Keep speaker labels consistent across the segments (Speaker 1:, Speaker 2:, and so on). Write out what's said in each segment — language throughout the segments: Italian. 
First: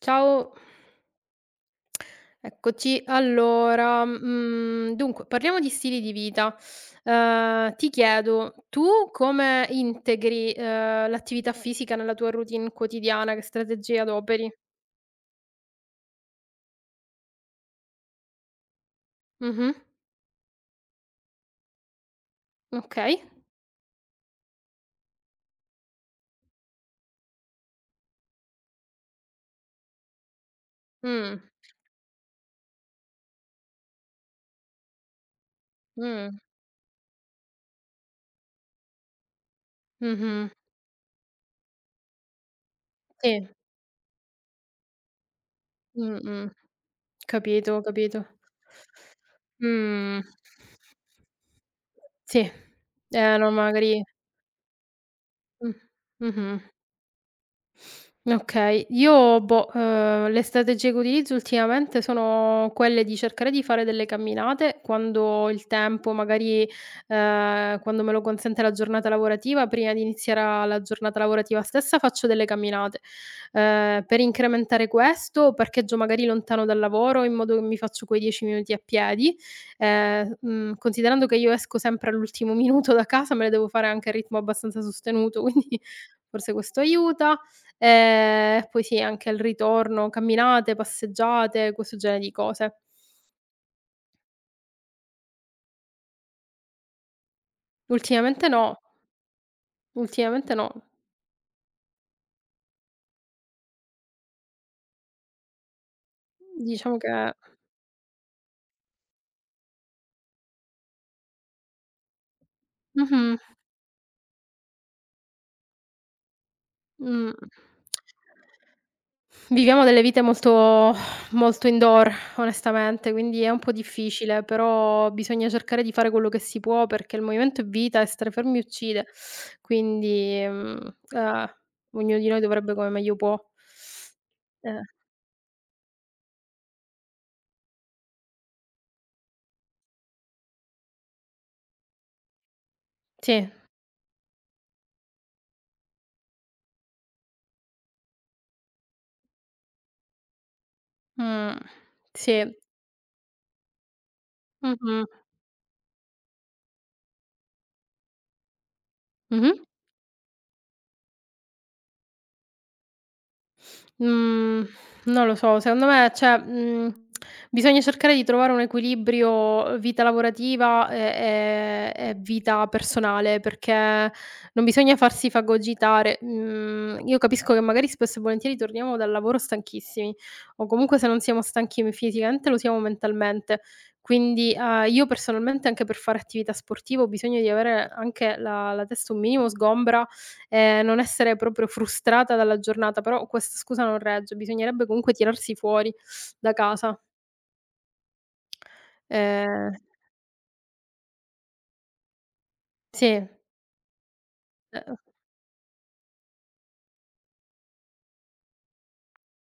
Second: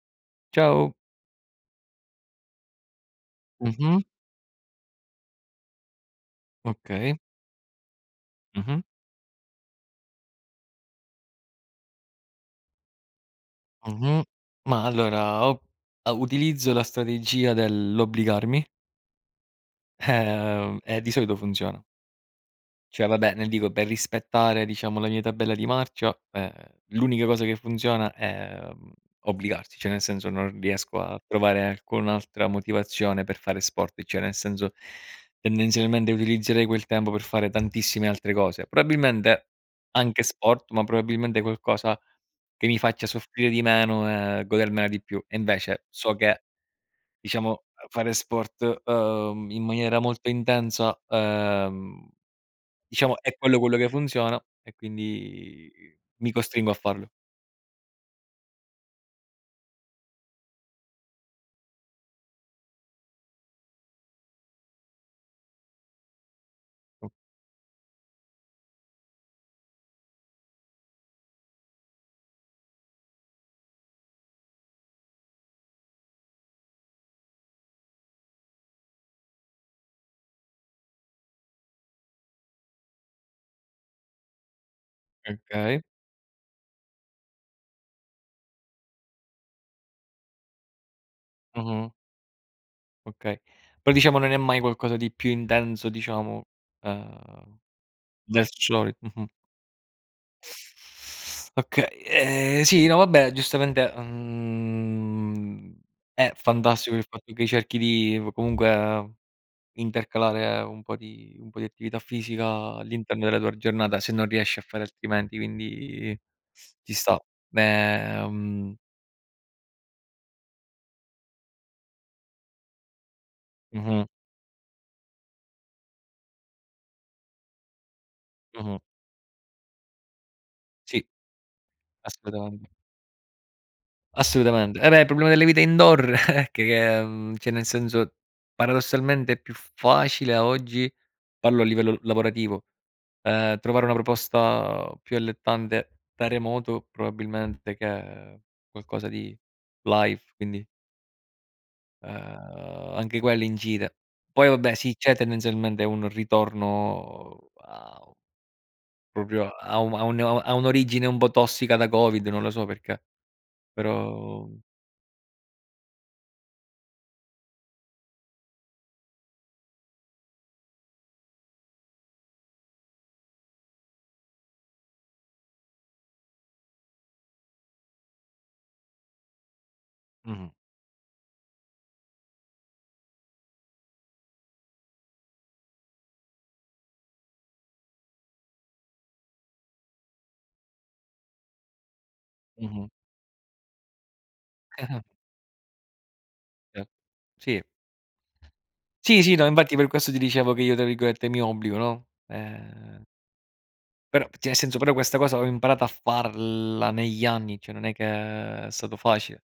Speaker 1: Ciao,
Speaker 2: Ciao.
Speaker 1: eccoci.
Speaker 2: Mh-mh.
Speaker 1: Allora, dunque parliamo di stili di vita.
Speaker 2: Okay.
Speaker 1: Ti chiedo,
Speaker 2: Mh-mh.
Speaker 1: tu come integri, l'attività fisica nella tua routine quotidiana? Che strategie
Speaker 2: Mh-mh.
Speaker 1: adoperi?
Speaker 2: Ma allora ho utilizzo la strategia dell'obbligarmi.
Speaker 1: Mh-mh.
Speaker 2: E di solito funziona. Cioè
Speaker 1: Okay.
Speaker 2: vabbè, nel dico per rispettare diciamo la mia tabella di marcia. L'unica cosa che funziona è, obbligarsi, cioè nel senso non riesco a
Speaker 1: Mh.
Speaker 2: trovare alcun'altra motivazione per fare sport, cioè nel senso tendenzialmente
Speaker 1: Mh.
Speaker 2: utilizzerei quel tempo per fare tantissime altre cose. Probabilmente anche
Speaker 1: Mh-mh.
Speaker 2: sport, ma probabilmente qualcosa che mi faccia
Speaker 1: Sì.
Speaker 2: soffrire di meno e godermela di più. E invece so che
Speaker 1: Mh-mh.
Speaker 2: diciamo
Speaker 1: Capito,
Speaker 2: fare
Speaker 1: capito.
Speaker 2: sport, in maniera
Speaker 1: Mh.
Speaker 2: molto intensa. ehm
Speaker 1: Sì.
Speaker 2: Diciamo è
Speaker 1: No
Speaker 2: quello che
Speaker 1: magari
Speaker 2: funziona e quindi
Speaker 1: mh.
Speaker 2: mi
Speaker 1: Mh-mh.
Speaker 2: costringo a farlo.
Speaker 1: Okay. Io boh, le strategie che utilizzo ultimamente sono quelle di cercare di fare delle camminate quando ho il tempo, magari,
Speaker 2: O
Speaker 1: quando me lo consente la giornata lavorativa, prima di iniziare a la giornata lavorativa stessa faccio delle camminate. Per incrementare questo parcheggio magari lontano dal lavoro in modo che mi faccio quei 10 minuti a piedi, considerando che io esco sempre all'ultimo minuto da casa, me le devo fare anche a ritmo abbastanza sostenuto, quindi
Speaker 2: Okay.
Speaker 1: forse questo aiuta. Poi sì, anche il ritorno, camminate, passeggiate,
Speaker 2: Mh-mh.
Speaker 1: questo genere di cose.
Speaker 2: Okay. Però diciamo non è mai qualcosa di più intenso diciamo. Ehm, del
Speaker 1: Ultimamente no,
Speaker 2: soli Mh-mh.
Speaker 1: ultimamente no.
Speaker 2: Okay, sì, no vabbè giustamente, è
Speaker 1: Diciamo
Speaker 2: fantastico il
Speaker 1: che.
Speaker 2: fatto che cerchi di v comunque intercalare un po' di attività fisica all'interno della
Speaker 1: Mh-mh,
Speaker 2: tua giornata, se non riesci a fare altrimenti, quindi ci sta.
Speaker 1: mh.
Speaker 2: Ehm
Speaker 1: Viviamo delle vite molto molto indoor onestamente, quindi è un po'
Speaker 2: Mh-mh,
Speaker 1: difficile, però bisogna cercare di fare quello che si può, perché il movimento è vita e stare fermi
Speaker 2: mh-mh.
Speaker 1: uccide. Quindi,
Speaker 2: Sì,
Speaker 1: ognuno di noi
Speaker 2: assolutamente,
Speaker 1: dovrebbe come meglio può. Eh,
Speaker 2: assolutamente. Eh beh, il problema delle vite indoor è che, cioè nel senso paradossalmente è più facile oggi, parlo a livello lavorativo.
Speaker 1: sì,
Speaker 2: Ehm, trovare una proposta più allettante da remoto probabilmente che qualcosa di live, quindi.
Speaker 1: mh, sì,
Speaker 2: Anche quella incide. Poi vabbè sì,
Speaker 1: mh-mh.
Speaker 2: c'è tendenzialmente un ritorno a proprio
Speaker 1: Mh-mh.
Speaker 2: a un a un a un'origine un po' tossica da Covid, non lo so perché, però
Speaker 1: Mhmm, non lo so, secondo me cioè, bisogna cercare di trovare un equilibrio vita lavorativa e vita personale, perché non bisogna farsi fagocitare. Mhmm, io capisco che magari spesso e volentieri torniamo dal lavoro stanchissimi,
Speaker 2: mh-mh,
Speaker 1: o comunque se non siamo stanchi fisicamente lo siamo mentalmente. Quindi, io personalmente anche per fare attività sportiva ho bisogno di avere anche la testa un minimo sgombra, non essere proprio frustrata dalla
Speaker 2: mh-mh.
Speaker 1: giornata, però questa scusa non regge, bisognerebbe comunque tirarsi fuori da
Speaker 2: Cer
Speaker 1: casa.
Speaker 2: Sì. Sì, sì, no,
Speaker 1: Ehm,
Speaker 2: infatti per questo ti dicevo che io tra virgolette "mi obbligo", no.
Speaker 1: sì,
Speaker 2: Però cioè nel senso però
Speaker 1: eh,
Speaker 2: questa cosa ho imparato a farla negli anni, cioè non è che è stato facile.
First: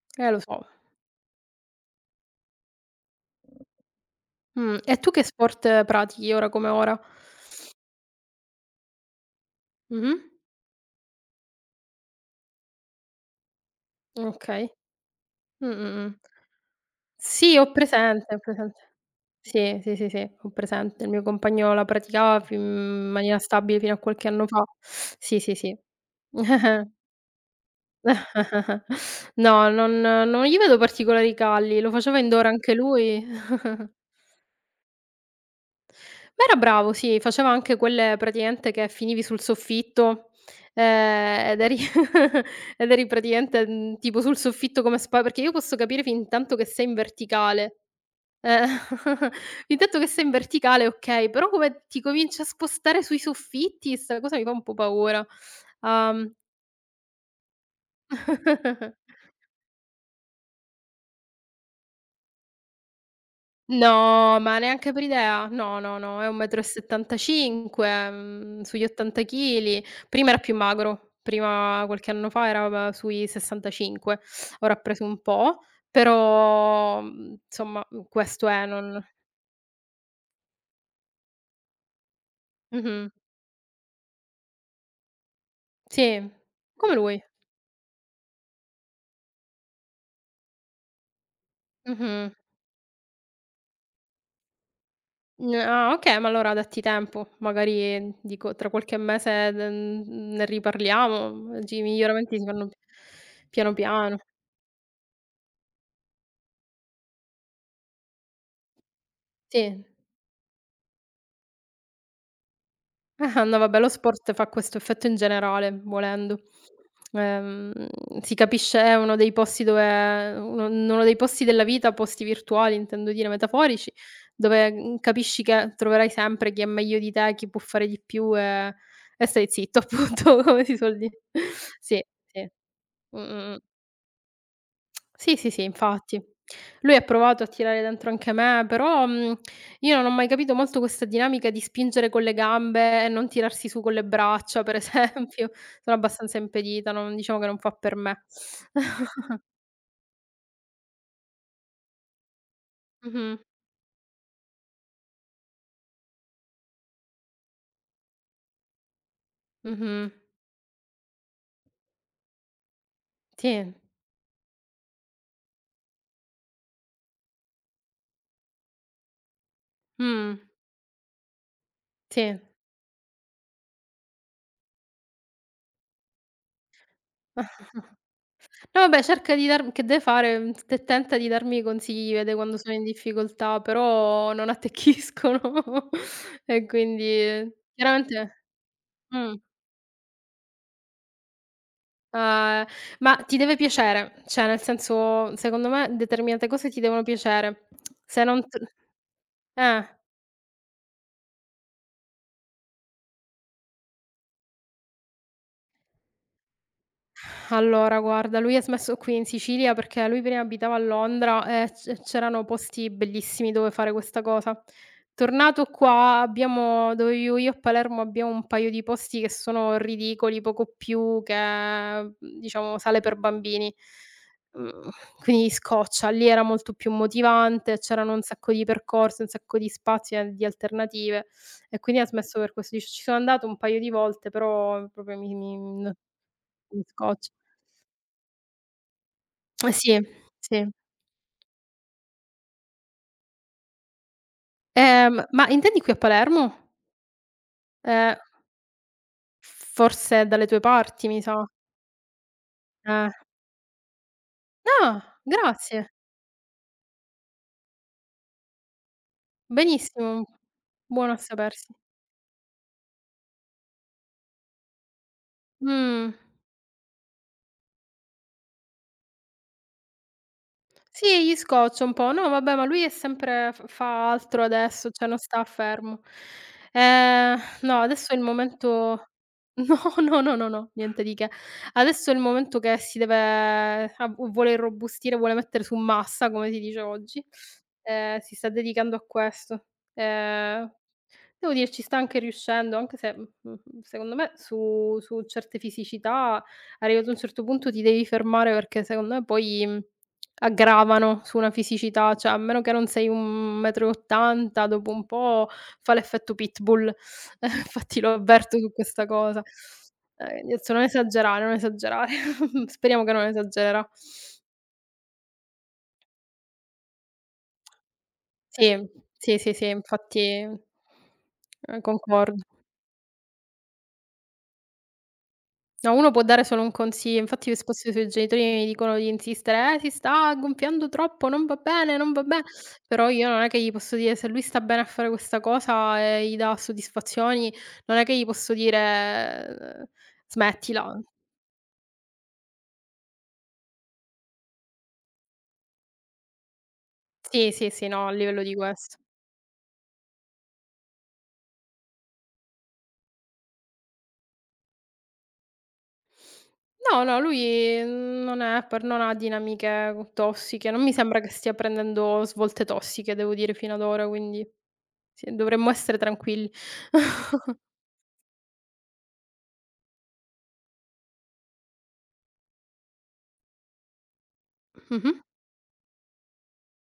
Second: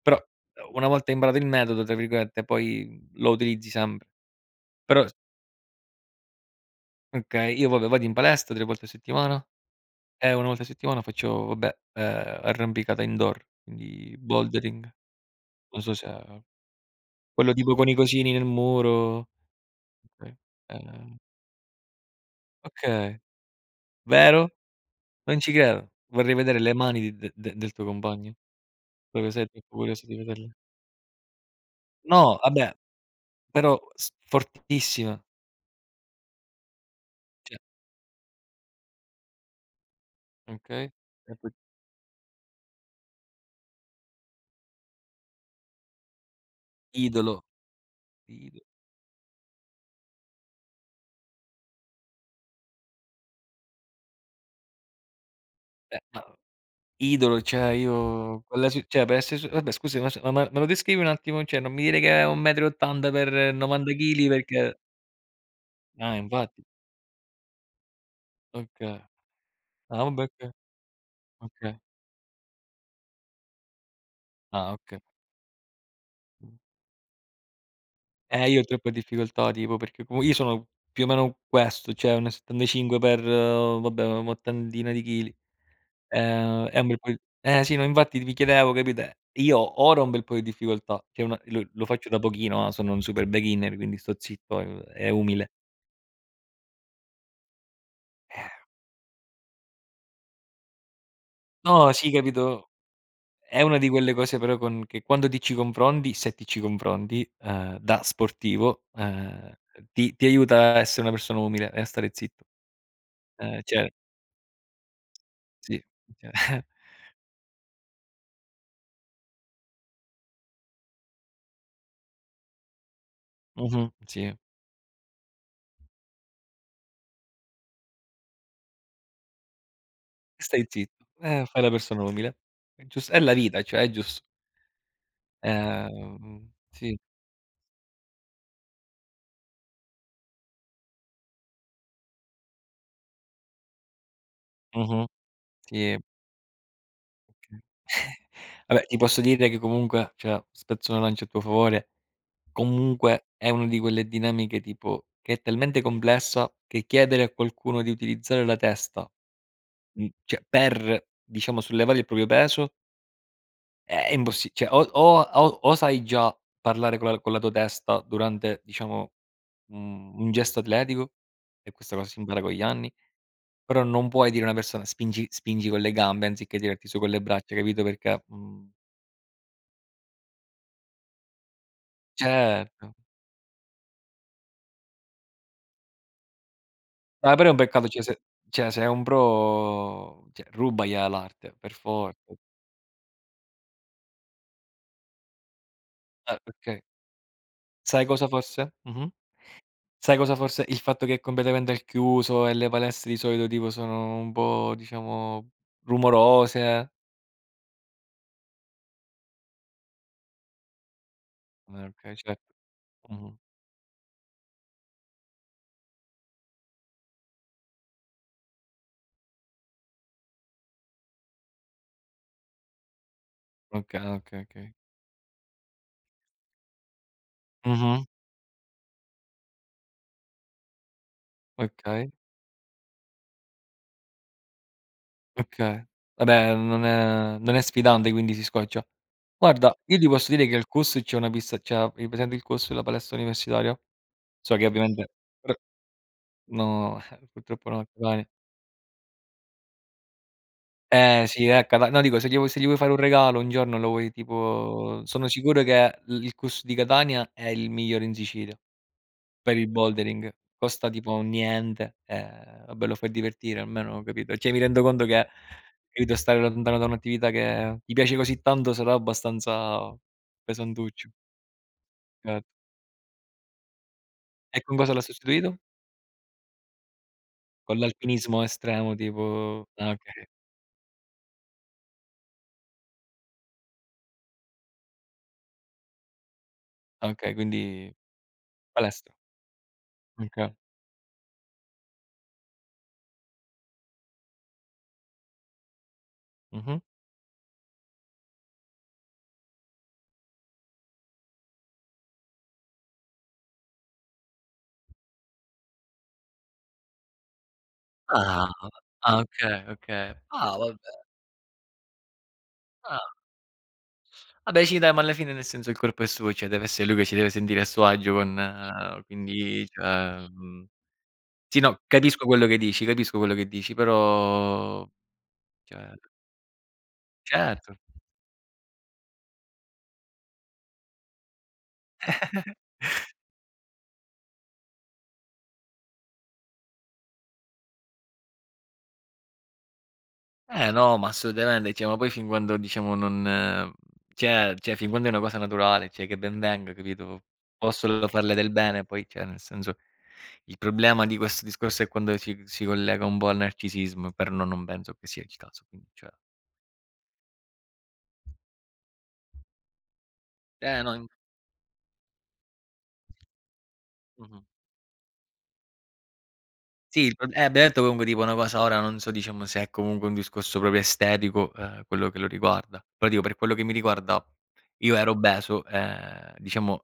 Speaker 2: Però,
Speaker 1: lo so.
Speaker 2: una volta imparato il metodo, tra virgolette, poi lo utilizzi sempre.
Speaker 1: E
Speaker 2: Però
Speaker 1: tu che sport pratichi ora come ora?
Speaker 2: Okay, io vabbè vado in palestra 3 volte a settimana
Speaker 1: Mh-mh.
Speaker 2: e 1 volta a settimana faccio vabbè, arrampicata indoor, quindi
Speaker 1: Okay.
Speaker 2: bouldering.
Speaker 1: Mh,
Speaker 2: Non so se
Speaker 1: mh, mh.
Speaker 2: quello
Speaker 1: Sì, ho
Speaker 2: tipo con i cosini
Speaker 1: presente, ho
Speaker 2: nel
Speaker 1: presente.
Speaker 2: muro.
Speaker 1: Sì, sì, sì, sì,
Speaker 2: Okay.
Speaker 1: ho presente. Il
Speaker 2: ehm
Speaker 1: mio compagno la praticava fin in
Speaker 2: okay,
Speaker 1: maniera stabile fino a qualche anno
Speaker 2: vero?
Speaker 1: fa.
Speaker 2: Non
Speaker 1: Sì,
Speaker 2: ci
Speaker 1: sì, sì.
Speaker 2: credo. Vorrei vedere le mani di de de del tuo compagno, proprio sei
Speaker 1: No,
Speaker 2: troppo
Speaker 1: non
Speaker 2: curioso di
Speaker 1: non
Speaker 2: vederle.
Speaker 1: gli vedo particolari calli, lo faceva
Speaker 2: No,
Speaker 1: indoor anche
Speaker 2: vabbè,
Speaker 1: lui.
Speaker 2: però s fortissima,
Speaker 1: Ma era bravo, sì, faceva
Speaker 2: cioè
Speaker 1: anche quelle praticamente che finivi sul soffitto,
Speaker 2: okay, proprio
Speaker 1: ed eri ed eri praticamente, tipo sul soffitto come spa perché io posso capire fintanto che sei in
Speaker 2: idolo,
Speaker 1: verticale.
Speaker 2: ido
Speaker 1: Eh, fintanto che sei in verticale okay, però come ti cominci a spostare sui soffitti, 'sta cosa mi fa un po' paura.
Speaker 2: ma
Speaker 1: Uhm
Speaker 2: idolo. Cioè io quella ci cioè per esser s vabbè scusi, ma s ma me lo descrivi un attimo? Cioè non mi dire che è 1,80 m per 90 chili
Speaker 1: No, ma
Speaker 2: perché
Speaker 1: neanche per idea. No, no,
Speaker 2: ah
Speaker 1: no, è
Speaker 2: infatti,
Speaker 1: 1,75 m, sugli
Speaker 2: okay.
Speaker 1: 80 chili.
Speaker 2: Ah vabbè
Speaker 1: Prima era
Speaker 2: okay,
Speaker 1: più magro,
Speaker 2: okay.
Speaker 1: prima qualche anno fa era sui 65,
Speaker 2: Ah
Speaker 1: ora ha
Speaker 2: okay.
Speaker 1: preso un po',
Speaker 2: Mh.
Speaker 1: però, insomma, questo
Speaker 2: Eh, io ho
Speaker 1: è,
Speaker 2: troppe
Speaker 1: non.
Speaker 2: difficoltà tipo perché comu io sono più o meno questo, cioè 1,75
Speaker 1: Mh-mh,
Speaker 2: per oh, vabbè un'ottantina di chili.
Speaker 1: sì,
Speaker 2: È un
Speaker 1: come
Speaker 2: bel po' di
Speaker 1: lui.
Speaker 2: eh sì, no infatti vi chiedevo, capite, io ora ho un bel po' di difficoltà, che è una lo lo faccio da
Speaker 1: Mh-mh.
Speaker 2: pochino, ah, sono un super beginner, quindi sto zitto e umile.
Speaker 1: N ah, okay, ma allora datti tempo, magari dico tra qualche mese ne riparliamo, oggi i
Speaker 2: No, sì,
Speaker 1: miglioramenti si fanno
Speaker 2: capito. È
Speaker 1: piano
Speaker 2: una di quelle
Speaker 1: piano.
Speaker 2: cose però con che quando ti ci confronti, se ti ci confronti, da sportivo,
Speaker 1: Sì.
Speaker 2: ti aiuta a essere una persona umile e a stare zitto.
Speaker 1: Ah-ah, no vabbè,
Speaker 2: Cioè
Speaker 1: lo sport fa questo effetto in generale,
Speaker 2: sì, cioè
Speaker 1: volendo. Ehm, si capisce è uno dei posti dove uno in uno dei posti della vita, posti virtuali intendo dire, metaforici,
Speaker 2: mh-mh, sì.
Speaker 1: dove, capisci che troverai sempre chi è meglio di te, chi può fare di più e stai zitto appunto, come
Speaker 2: Stai
Speaker 1: si suol
Speaker 2: zitto,
Speaker 1: dire.
Speaker 2: fai la
Speaker 1: Sì,
Speaker 2: persona umile.
Speaker 1: sì.
Speaker 2: È la
Speaker 1: Mh-mh.
Speaker 2: vita, cioè è giusto.
Speaker 1: Sì, sì, sì, infatti. Lui
Speaker 2: Sì,
Speaker 1: ha provato a tirare dentro anche me, però, io non ho mai capito molto questa dinamica di spingere con le gambe e non tirarsi su con le braccia, per
Speaker 2: mh-mh,
Speaker 1: esempio. Sono
Speaker 2: sì.
Speaker 1: abbastanza impedita, non diciamo che non fa per me.
Speaker 2: Vabbè, ti posso dire che comunque, cioè, spezzo una lancia a tuo favore. Comunque
Speaker 1: Mh-mh,
Speaker 2: è una di quelle dinamiche tipo che è talmente complessa che chiedere a qualcuno di utilizzare la testa,
Speaker 1: mh-mh.
Speaker 2: cioè per, diciamo, sollevare il proprio peso
Speaker 1: Sì,
Speaker 2: è impossi cioè o sai già parlare con la tua testa durante, diciamo, un
Speaker 1: mh,
Speaker 2: gesto atletico, e questa cosa si
Speaker 1: sì.
Speaker 2: impara con gli anni, però non puoi dire a una persona: "Spingi spingi con le gambe anziché tirarti su con le braccia", capito, perché
Speaker 1: No vabbè, cerca di darm che deve fare? Mhmm, t tenta di darmi i consigli, vede quando sono in
Speaker 2: certo.
Speaker 1: difficoltà, però non attecchiscono e
Speaker 2: Ma però è
Speaker 1: quindi
Speaker 2: un peccato,
Speaker 1: chiaramente
Speaker 2: cioè se è un
Speaker 1: mh.
Speaker 2: pro cioè rubagliela l'arte per forza.
Speaker 1: Ehm, ma ti deve piacere, cioè nel senso, secondo me determinate cose ti
Speaker 2: Perché
Speaker 1: devono piacere.
Speaker 2: sai
Speaker 1: Se
Speaker 2: cosa
Speaker 1: non t
Speaker 2: forse? Mh-mh.
Speaker 1: eh.
Speaker 2: Sai cosa forse? Il fatto che è completamente al chiuso e le palestre di solito tipo sono un po' diciamo rumorose.
Speaker 1: Allora guarda, lui ha smesso qui in Sicilia perché lui prima abitava a Londra e c
Speaker 2: Okay,
Speaker 1: c'erano
Speaker 2: certo.
Speaker 1: posti
Speaker 2: Mh-mh.
Speaker 1: bellissimi dove fare questa cosa. Tornato qua abbiamo dove vivo io a Palermo abbiamo un paio di posti che sono ridicoli, poco più che, diciamo sale per bambini.
Speaker 2: Okay, okay, okay.
Speaker 1: Mhmm, quindi scoccia. Lì era molto più motivante,
Speaker 2: Mh-mh.
Speaker 1: c'erano un sacco di percorsi, un sacco di spazi e di alternative e quindi ha
Speaker 2: Okay,
Speaker 1: smesso per questo. Dice: "Ci sono andato un paio di volte, però proprio mi
Speaker 2: okay.
Speaker 1: mi
Speaker 2: Vabbè,
Speaker 1: mi
Speaker 2: non
Speaker 1: scoccia".
Speaker 2: è non è sfidante, quindi si scoccia.
Speaker 1: Eh
Speaker 2: Guarda,
Speaker 1: sì,
Speaker 2: io ti posso dire che
Speaker 1: sì.
Speaker 2: al CUS c'è una pista c'ha hai presente il CUS, la palestra universitaria? So che ovviamente
Speaker 1: Ma intendi qui a Palermo?
Speaker 2: No, purtroppo no, a
Speaker 1: Ehm,
Speaker 2: Catania.
Speaker 1: forse dalle tue parti mi
Speaker 2: Eh
Speaker 1: sa.
Speaker 2: sì, a Cata no, dico, se gli vuoi fare un
Speaker 1: Eh.
Speaker 2: regalo un giorno lo vuoi tipo,
Speaker 1: Ah,
Speaker 2: sono sicuro
Speaker 1: grazie.
Speaker 2: che l il couscous di Catania è il migliore in Sicilia per il
Speaker 1: Benissimo.
Speaker 2: bouldering. Costa
Speaker 1: Buono a
Speaker 2: tipo
Speaker 1: sapersi.
Speaker 2: niente, vabbè lo fai divertire almeno, ho capito, cioè mi rendo conto che,
Speaker 1: Mh.
Speaker 2: capito, stare lontano da un'attività che ti piace così tanto sarà abbastanza pesantuccio.
Speaker 1: Sì, gli scoccia un po'. No,
Speaker 2: Cer
Speaker 1: vabbè, ma lui è sempre f fa altro
Speaker 2: E con
Speaker 1: adesso,
Speaker 2: cosa
Speaker 1: cioè
Speaker 2: l'ha
Speaker 1: non sta
Speaker 2: sostituito?
Speaker 1: fermo.
Speaker 2: Con
Speaker 1: No, adesso è il
Speaker 2: l'alpinismo estremo
Speaker 1: momento
Speaker 2: tipo? Ah
Speaker 1: no, no,
Speaker 2: okay,
Speaker 1: no, no, no, niente di che. Adesso è il momento che si deve ab vuole irrobustire, vuole mettere su massa, come si dice oggi.
Speaker 2: okay, quindi
Speaker 1: Si sta dedicando a
Speaker 2: palestra.
Speaker 1: questo.
Speaker 2: Okay.
Speaker 1: Ehm, devo dire ci sta anche riuscendo, anche se, secondo me su certe fisicità,
Speaker 2: Mh-mh.
Speaker 1: arrivato a un certo punto ti devi fermare perché secondo me poi aggravano su una fisicità, cioè a meno che non sei 1,80 m, dopo un po' fa l'effetto pitbull. Infatti lo
Speaker 2: Ah,
Speaker 1: avverto su questa
Speaker 2: ah,
Speaker 1: cosa.
Speaker 2: okay, okay.
Speaker 1: Quindi
Speaker 2: Ah,
Speaker 1: adesso non
Speaker 2: vabbè.
Speaker 1: esagerare, non esagerare.
Speaker 2: Ah,
Speaker 1: Speriamo che non esagererà.
Speaker 2: vabbè sì dai, ma alla fine nel senso il corpo è suo, cioè deve essere lui che si deve sentire a suo agio
Speaker 1: Sì,
Speaker 2: con,
Speaker 1: sì, sì,
Speaker 2: quindi
Speaker 1: sì,
Speaker 2: cioè,
Speaker 1: infatti,
Speaker 2: sì no, capisco
Speaker 1: concordo.
Speaker 2: quello che dici, capisco quello che dici, però cioè
Speaker 1: No, uno può dare solo un consiglio. Infatti io
Speaker 2: certo.
Speaker 1: spesso i suoi genitori mi dicono di insistere: si sta gonfiando troppo, non va bene, non va be". Però io non è che gli posso dire se lui sta bene a fare questa cosa e gli dà soddisfazioni, non è che gli posso dire:
Speaker 2: Eh no,
Speaker 1: "Smettila".
Speaker 2: ma assolutamente, cioè, ma poi fin quando diciamo non cioè fin quando è una cosa naturale, cioè che ben venga, capito,
Speaker 1: Sì, sì, sì,
Speaker 2: possono
Speaker 1: no, a
Speaker 2: farle
Speaker 1: livello
Speaker 2: del
Speaker 1: di
Speaker 2: bene,
Speaker 1: questo.
Speaker 2: poi cioè nel senso il problema di questo discorso è quando si collega un po' al narcisismo, però no, non penso che sia il caso, quindi cioè
Speaker 1: No, no, lui non è per non ha dinamiche co tossiche, non
Speaker 2: eh
Speaker 1: mi
Speaker 2: no, in
Speaker 1: sembra che stia prendendo svolte tossiche, devo dire, fino ad ora,
Speaker 2: mh-mh.
Speaker 1: quindi sì, dovremmo essere tranquilli.
Speaker 2: Sì, il prob abbiamo detto comunque tipo una cosa ora non so, diciamo se è comunque un discorso proprio estetico, quello che lo riguarda. Però dico per quello che mi riguarda, io
Speaker 1: Mh-mh.
Speaker 2: ero obeso, diciamo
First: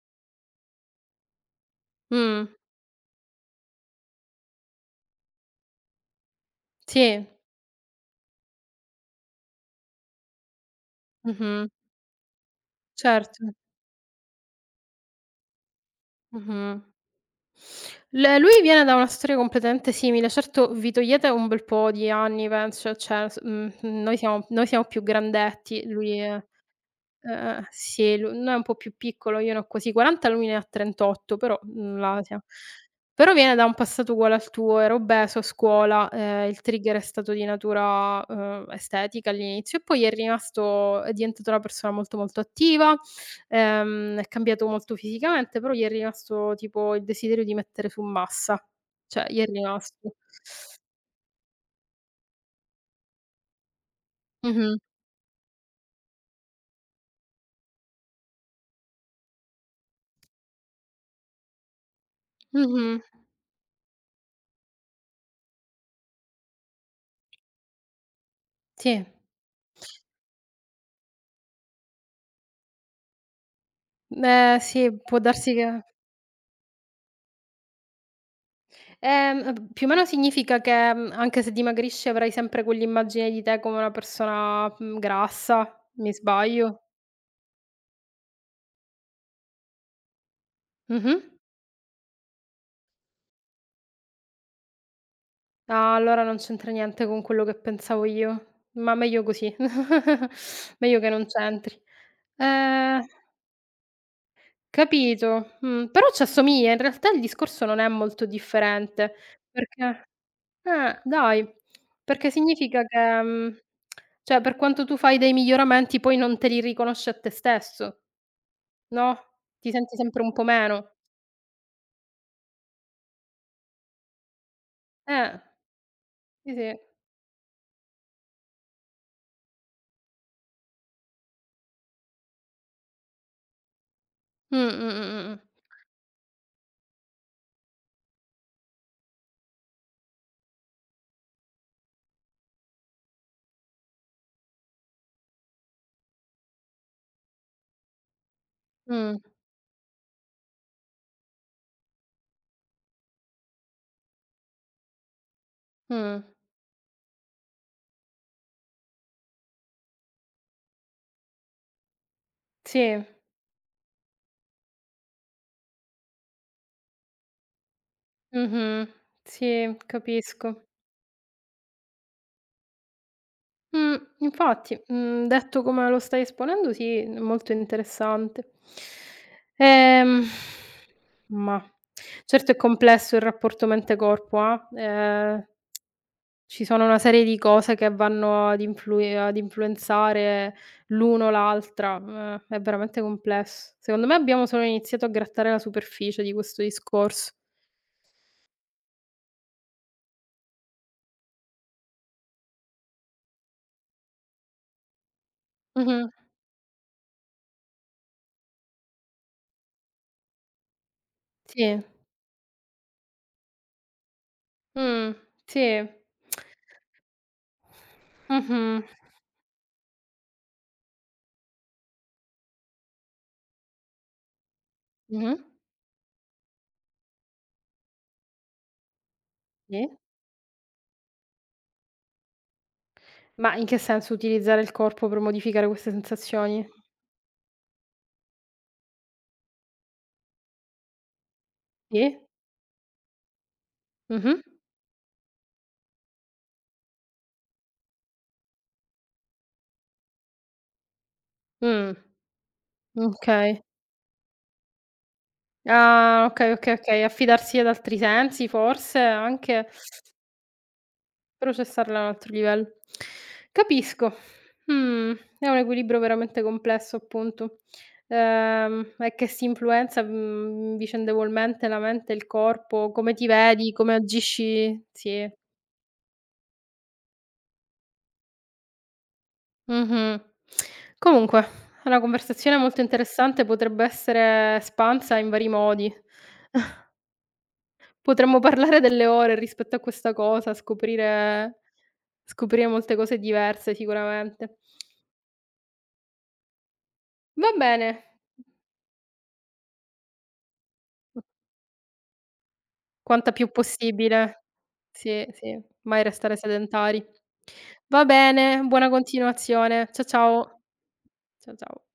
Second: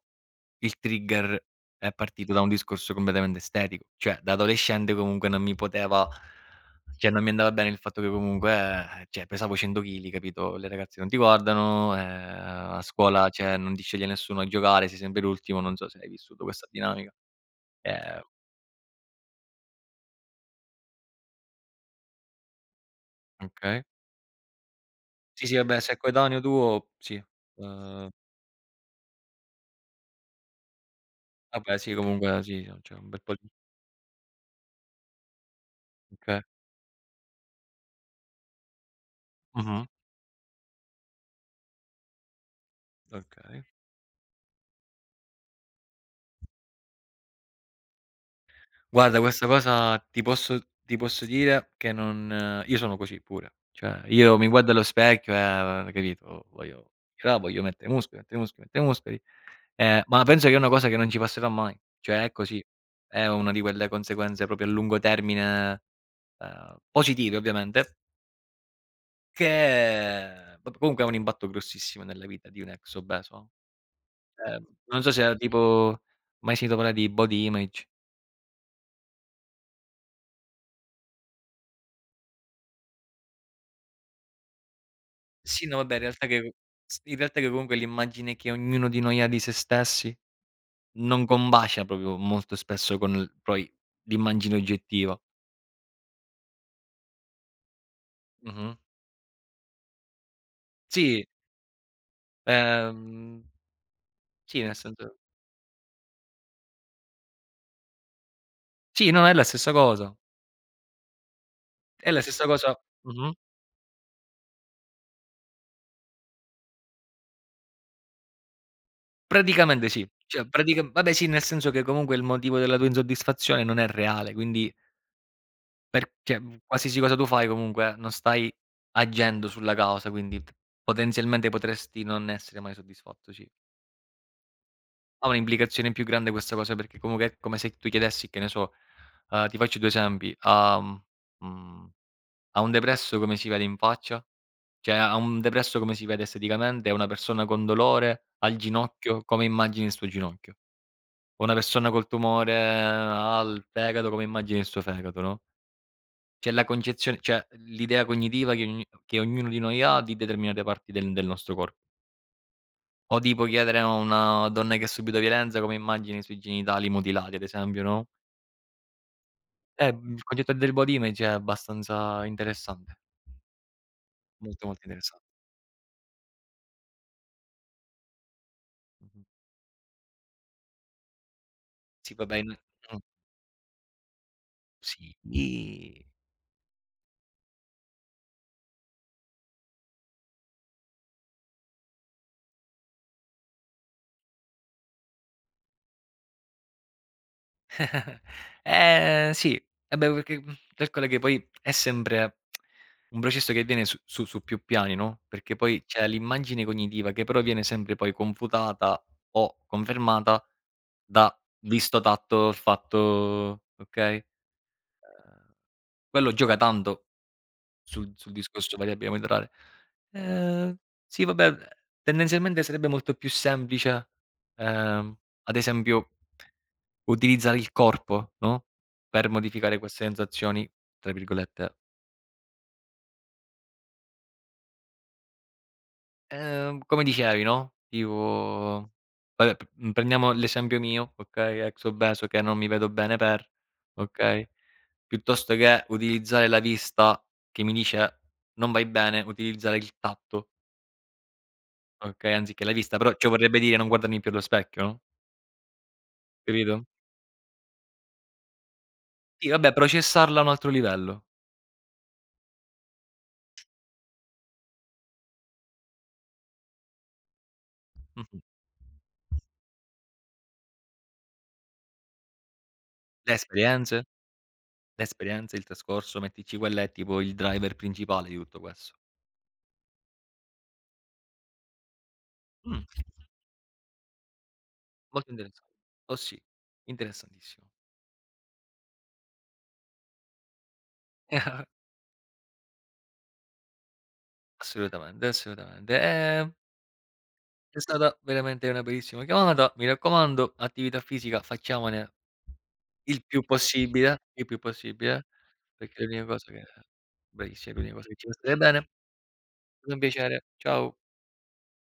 Speaker 2: il trigger è partito da
Speaker 1: Mh.
Speaker 2: un discorso completamente estetico, cioè da adolescente comunque non mi poteva, cioè non
Speaker 1: Sì,
Speaker 2: mi andava bene il fatto che comunque, cioè pesavo 100 chili, capito, le ragazze non ti
Speaker 1: mh-mh,
Speaker 2: guardano, a scuola,
Speaker 1: certo,
Speaker 2: cioè non ti sceglie nessuno a giocare, sei sempre l'ultimo, non so se hai vissuto questa
Speaker 1: mh-mh.
Speaker 2: dinamica. Ehm.
Speaker 1: L lui viene da una storia completamente simile, certo vi togliete un bel po' di anni penso, cioè
Speaker 2: Okay.
Speaker 1: noi siamo più
Speaker 2: Sì, sì, vabbè,
Speaker 1: grandetti,
Speaker 2: se è
Speaker 1: lui
Speaker 2: coetaneo
Speaker 1: è.
Speaker 2: tuo sì. Ehm,
Speaker 1: Sì, lu no è un po' più piccolo, io ne ho quasi 40, lui ne ha 38, però,
Speaker 2: vabbè sì,
Speaker 1: l'Asia.
Speaker 2: comunque sì, c'è un bel
Speaker 1: Però
Speaker 2: po' di
Speaker 1: viene da un passato uguale al tuo, era obeso a scuola,
Speaker 2: okay.
Speaker 1: il trigger è stato di natura, estetica all'inizio e
Speaker 2: Mh-mh.
Speaker 1: poi è diventato una persona molto, molto attiva,
Speaker 2: Okay.
Speaker 1: è cambiato molto fisicamente, però gli è rimasto tipo il desiderio di mettere su massa.
Speaker 2: Guarda
Speaker 1: Cioè gli è
Speaker 2: questa cosa
Speaker 1: rimasto.
Speaker 2: ti posso dire che non io sono così pure. Cioè io mi guardo
Speaker 1: Mh-mh,
Speaker 2: allo specchio e capito, voglio là, voglio mettere muscoli, mettere muscoli, mettere muscoli, ma penso che è una cosa che non ci passerà mai. Cioè è così.
Speaker 1: mh-mh.
Speaker 2: È una di quelle conseguenze proprio a lungo termine, positive ovviamente,
Speaker 1: Sì.
Speaker 2: che vabbè comunque ha un impatto grossissimo nella vita di un ex obeso.
Speaker 1: Sì,
Speaker 2: Non so
Speaker 1: può
Speaker 2: se
Speaker 1: darsi che.
Speaker 2: tipo hai mai sentito parlare di body image?
Speaker 1: Più o meno significa che, anche se dimagrisci avrai sempre quell'immagine di te come una persona,
Speaker 2: Sì,
Speaker 1: grassa.
Speaker 2: no vabbè in
Speaker 1: Mi
Speaker 2: realtà che
Speaker 1: sbaglio?
Speaker 2: s in realtà che comunque l'immagine che ognuno di noi ha di se stessi
Speaker 1: Mh-mh.
Speaker 2: non combacia proprio molto spesso con l'immagine oggettiva.
Speaker 1: Ah, allora non c'entra niente con quello che pensavo io,
Speaker 2: Mh-mh.
Speaker 1: ma meglio così, meglio che
Speaker 2: Sì,
Speaker 1: non c'entri. Ehm,
Speaker 2: ehm, sì nel senso
Speaker 1: capito, però c'assomiglia, in realtà il discorso non è molto
Speaker 2: sì,
Speaker 1: differente,
Speaker 2: no, è la stessa
Speaker 1: perché
Speaker 2: cosa.
Speaker 1: dai,
Speaker 2: È la
Speaker 1: perché
Speaker 2: stessa cosa,
Speaker 1: significa che,
Speaker 2: mh-mh.
Speaker 1: cioè per quanto tu fai dei miglioramenti poi non te li riconosci a te stesso. No? Ti
Speaker 2: Praticamente
Speaker 1: senti
Speaker 2: sì.
Speaker 1: sempre un po'
Speaker 2: Cioè pratica
Speaker 1: meno.
Speaker 2: vabbè sì, nel senso che comunque il motivo della tua insoddisfazione non è reale, quindi
Speaker 1: Eh,
Speaker 2: per cioè
Speaker 1: sì, sì.
Speaker 2: qualsiasi cosa tu fai comunque non stai agendo sulla causa, quindi t potenzialmente potresti non essere mai soddisfatto, sì.
Speaker 1: Mh,
Speaker 2: Ha
Speaker 1: mh, mh,
Speaker 2: un'implicazione più grande questa cosa, perché comunque è come se tu chiedessi, che ne so, ti faccio 2 esempi, a mhmm, a un depresso come si vede in faccia? Cioè, a un depresso come si vede esteticamente? A una persona con dolore al
Speaker 1: mh, mh.
Speaker 2: ginocchio, come immagini il suo ginocchio? O una persona col tumore al fegato, come immagini il suo fegato, no,
Speaker 1: Mh, mh.
Speaker 2: c'è la concezione cioè l'idea cognitiva che ogni che ognuno di noi ha di determinate parti del nostro corpo.
Speaker 1: Sì.
Speaker 2: O tipo chiedere a una donna che ha subito violenza come immagini i suoi genitali mutilati, ad esempio, no,
Speaker 1: Mh-mh. Sì,
Speaker 2: mhmm, il concetto
Speaker 1: capisco.
Speaker 2: del body image è abbastanza interessante, molto,
Speaker 1: Infatti,
Speaker 2: molto interessan
Speaker 1: detto come lo stai esponendo sì, è molto interessante.
Speaker 2: mh-mh.
Speaker 1: Ehm, mah,
Speaker 2: Sì, vabbè in
Speaker 1: certo è
Speaker 2: mh,
Speaker 1: complesso il rapporto mente corpo.
Speaker 2: sì.
Speaker 1: Ci sono una serie di cose che vanno ad influi ad influenzare l'uno l'altra, è veramente complesso. Secondo me abbiamo solo iniziato a grattare la superficie di questo discorso.
Speaker 2: Ehm, sì, eh beh, perché, calcola che poi è sempre un processo che viene su più piani, no, perché poi c'è
Speaker 1: Mh-mh.
Speaker 2: l'immagine cognitiva che però viene sempre poi confutata o confermata da
Speaker 1: Sì.
Speaker 2: visto, tatto, fatto, okay?
Speaker 1: Mh.
Speaker 2: Ehm,
Speaker 1: Sì.
Speaker 2: quello gioca tanto sul discorso
Speaker 1: Mh-mh.
Speaker 2: variabile monetaria. Ehm, sì vabbè, tendenzialmente sarebbe molto più semplice, ehm,
Speaker 1: Mh-mh.
Speaker 2: ad esempio utilizzare il corpo, no, per modificare
Speaker 1: Sì.
Speaker 2: queste sensazioni, tra virgolette.
Speaker 1: Ma in che senso utilizzare il corpo per modificare queste sensazioni?
Speaker 2: Come dicevi, no, tipo vabbè p prendiamo l'esempio mio, okay, ex
Speaker 1: Sì?
Speaker 2: obeso che non mi vedo bene per,
Speaker 1: Mh-mh.
Speaker 2: okay? Piuttosto che utilizzare la vista che mi dice: "Non vai bene", utilizzare il tatto,
Speaker 1: Mh.
Speaker 2: okay, anziché la vista, però ciò vorrebbe
Speaker 1: Okay.
Speaker 2: dire non guardarmi più allo specchio, no,
Speaker 1: Ah, okay, okay,
Speaker 2: capito?
Speaker 1: okay. Affidarsi ad altri sensi forse
Speaker 2: Sì,
Speaker 1: anche?
Speaker 2: vabbè, processarla a un altro livello.
Speaker 1: Processarla a un altro livello. Capisco. Mh, è un equilibrio veramente complesso appunto.
Speaker 2: Mh-mh.
Speaker 1: E che si influenza, vicendevolmente la mente e il corpo, come ti
Speaker 2: Le
Speaker 1: vedi, come
Speaker 2: esperienze
Speaker 1: agisci
Speaker 2: le
Speaker 1: sì.
Speaker 2: esperienze, il trascorso, mettici quella, è tipo il driver principale di tutto questo.
Speaker 1: Mh-mh. Comunque, è una conversazione molto
Speaker 2: Mh,
Speaker 1: interessante, potrebbe essere espansa in
Speaker 2: molto
Speaker 1: vari
Speaker 2: interessan
Speaker 1: modi.
Speaker 2: oh sì, interessantissimo.
Speaker 1: Potremmo parlare delle ore rispetto a questa cosa, scoprire molte cose diverse sicuramente.
Speaker 2: Assolutamente, assolutamente.
Speaker 1: Va
Speaker 2: È
Speaker 1: bene.
Speaker 2: stata veramente una bellissima chiamata. Mi raccomando, attività fisica facciamone il
Speaker 1: Quanta
Speaker 2: più
Speaker 1: più
Speaker 2: possibile,
Speaker 1: possibile.
Speaker 2: il più possibile,
Speaker 1: Sì, sì,
Speaker 2: perché
Speaker 1: mai
Speaker 2: è l'unica
Speaker 1: restare
Speaker 2: cosa che
Speaker 1: sedentari.
Speaker 2: è l'unica
Speaker 1: Va
Speaker 2: cosa che ci può stare
Speaker 1: bene,
Speaker 2: bene.
Speaker 1: buona
Speaker 2: È
Speaker 1: continuazione.
Speaker 2: stato un piacere.
Speaker 1: Ciao.
Speaker 2: Ciao.
Speaker 1: Ciao.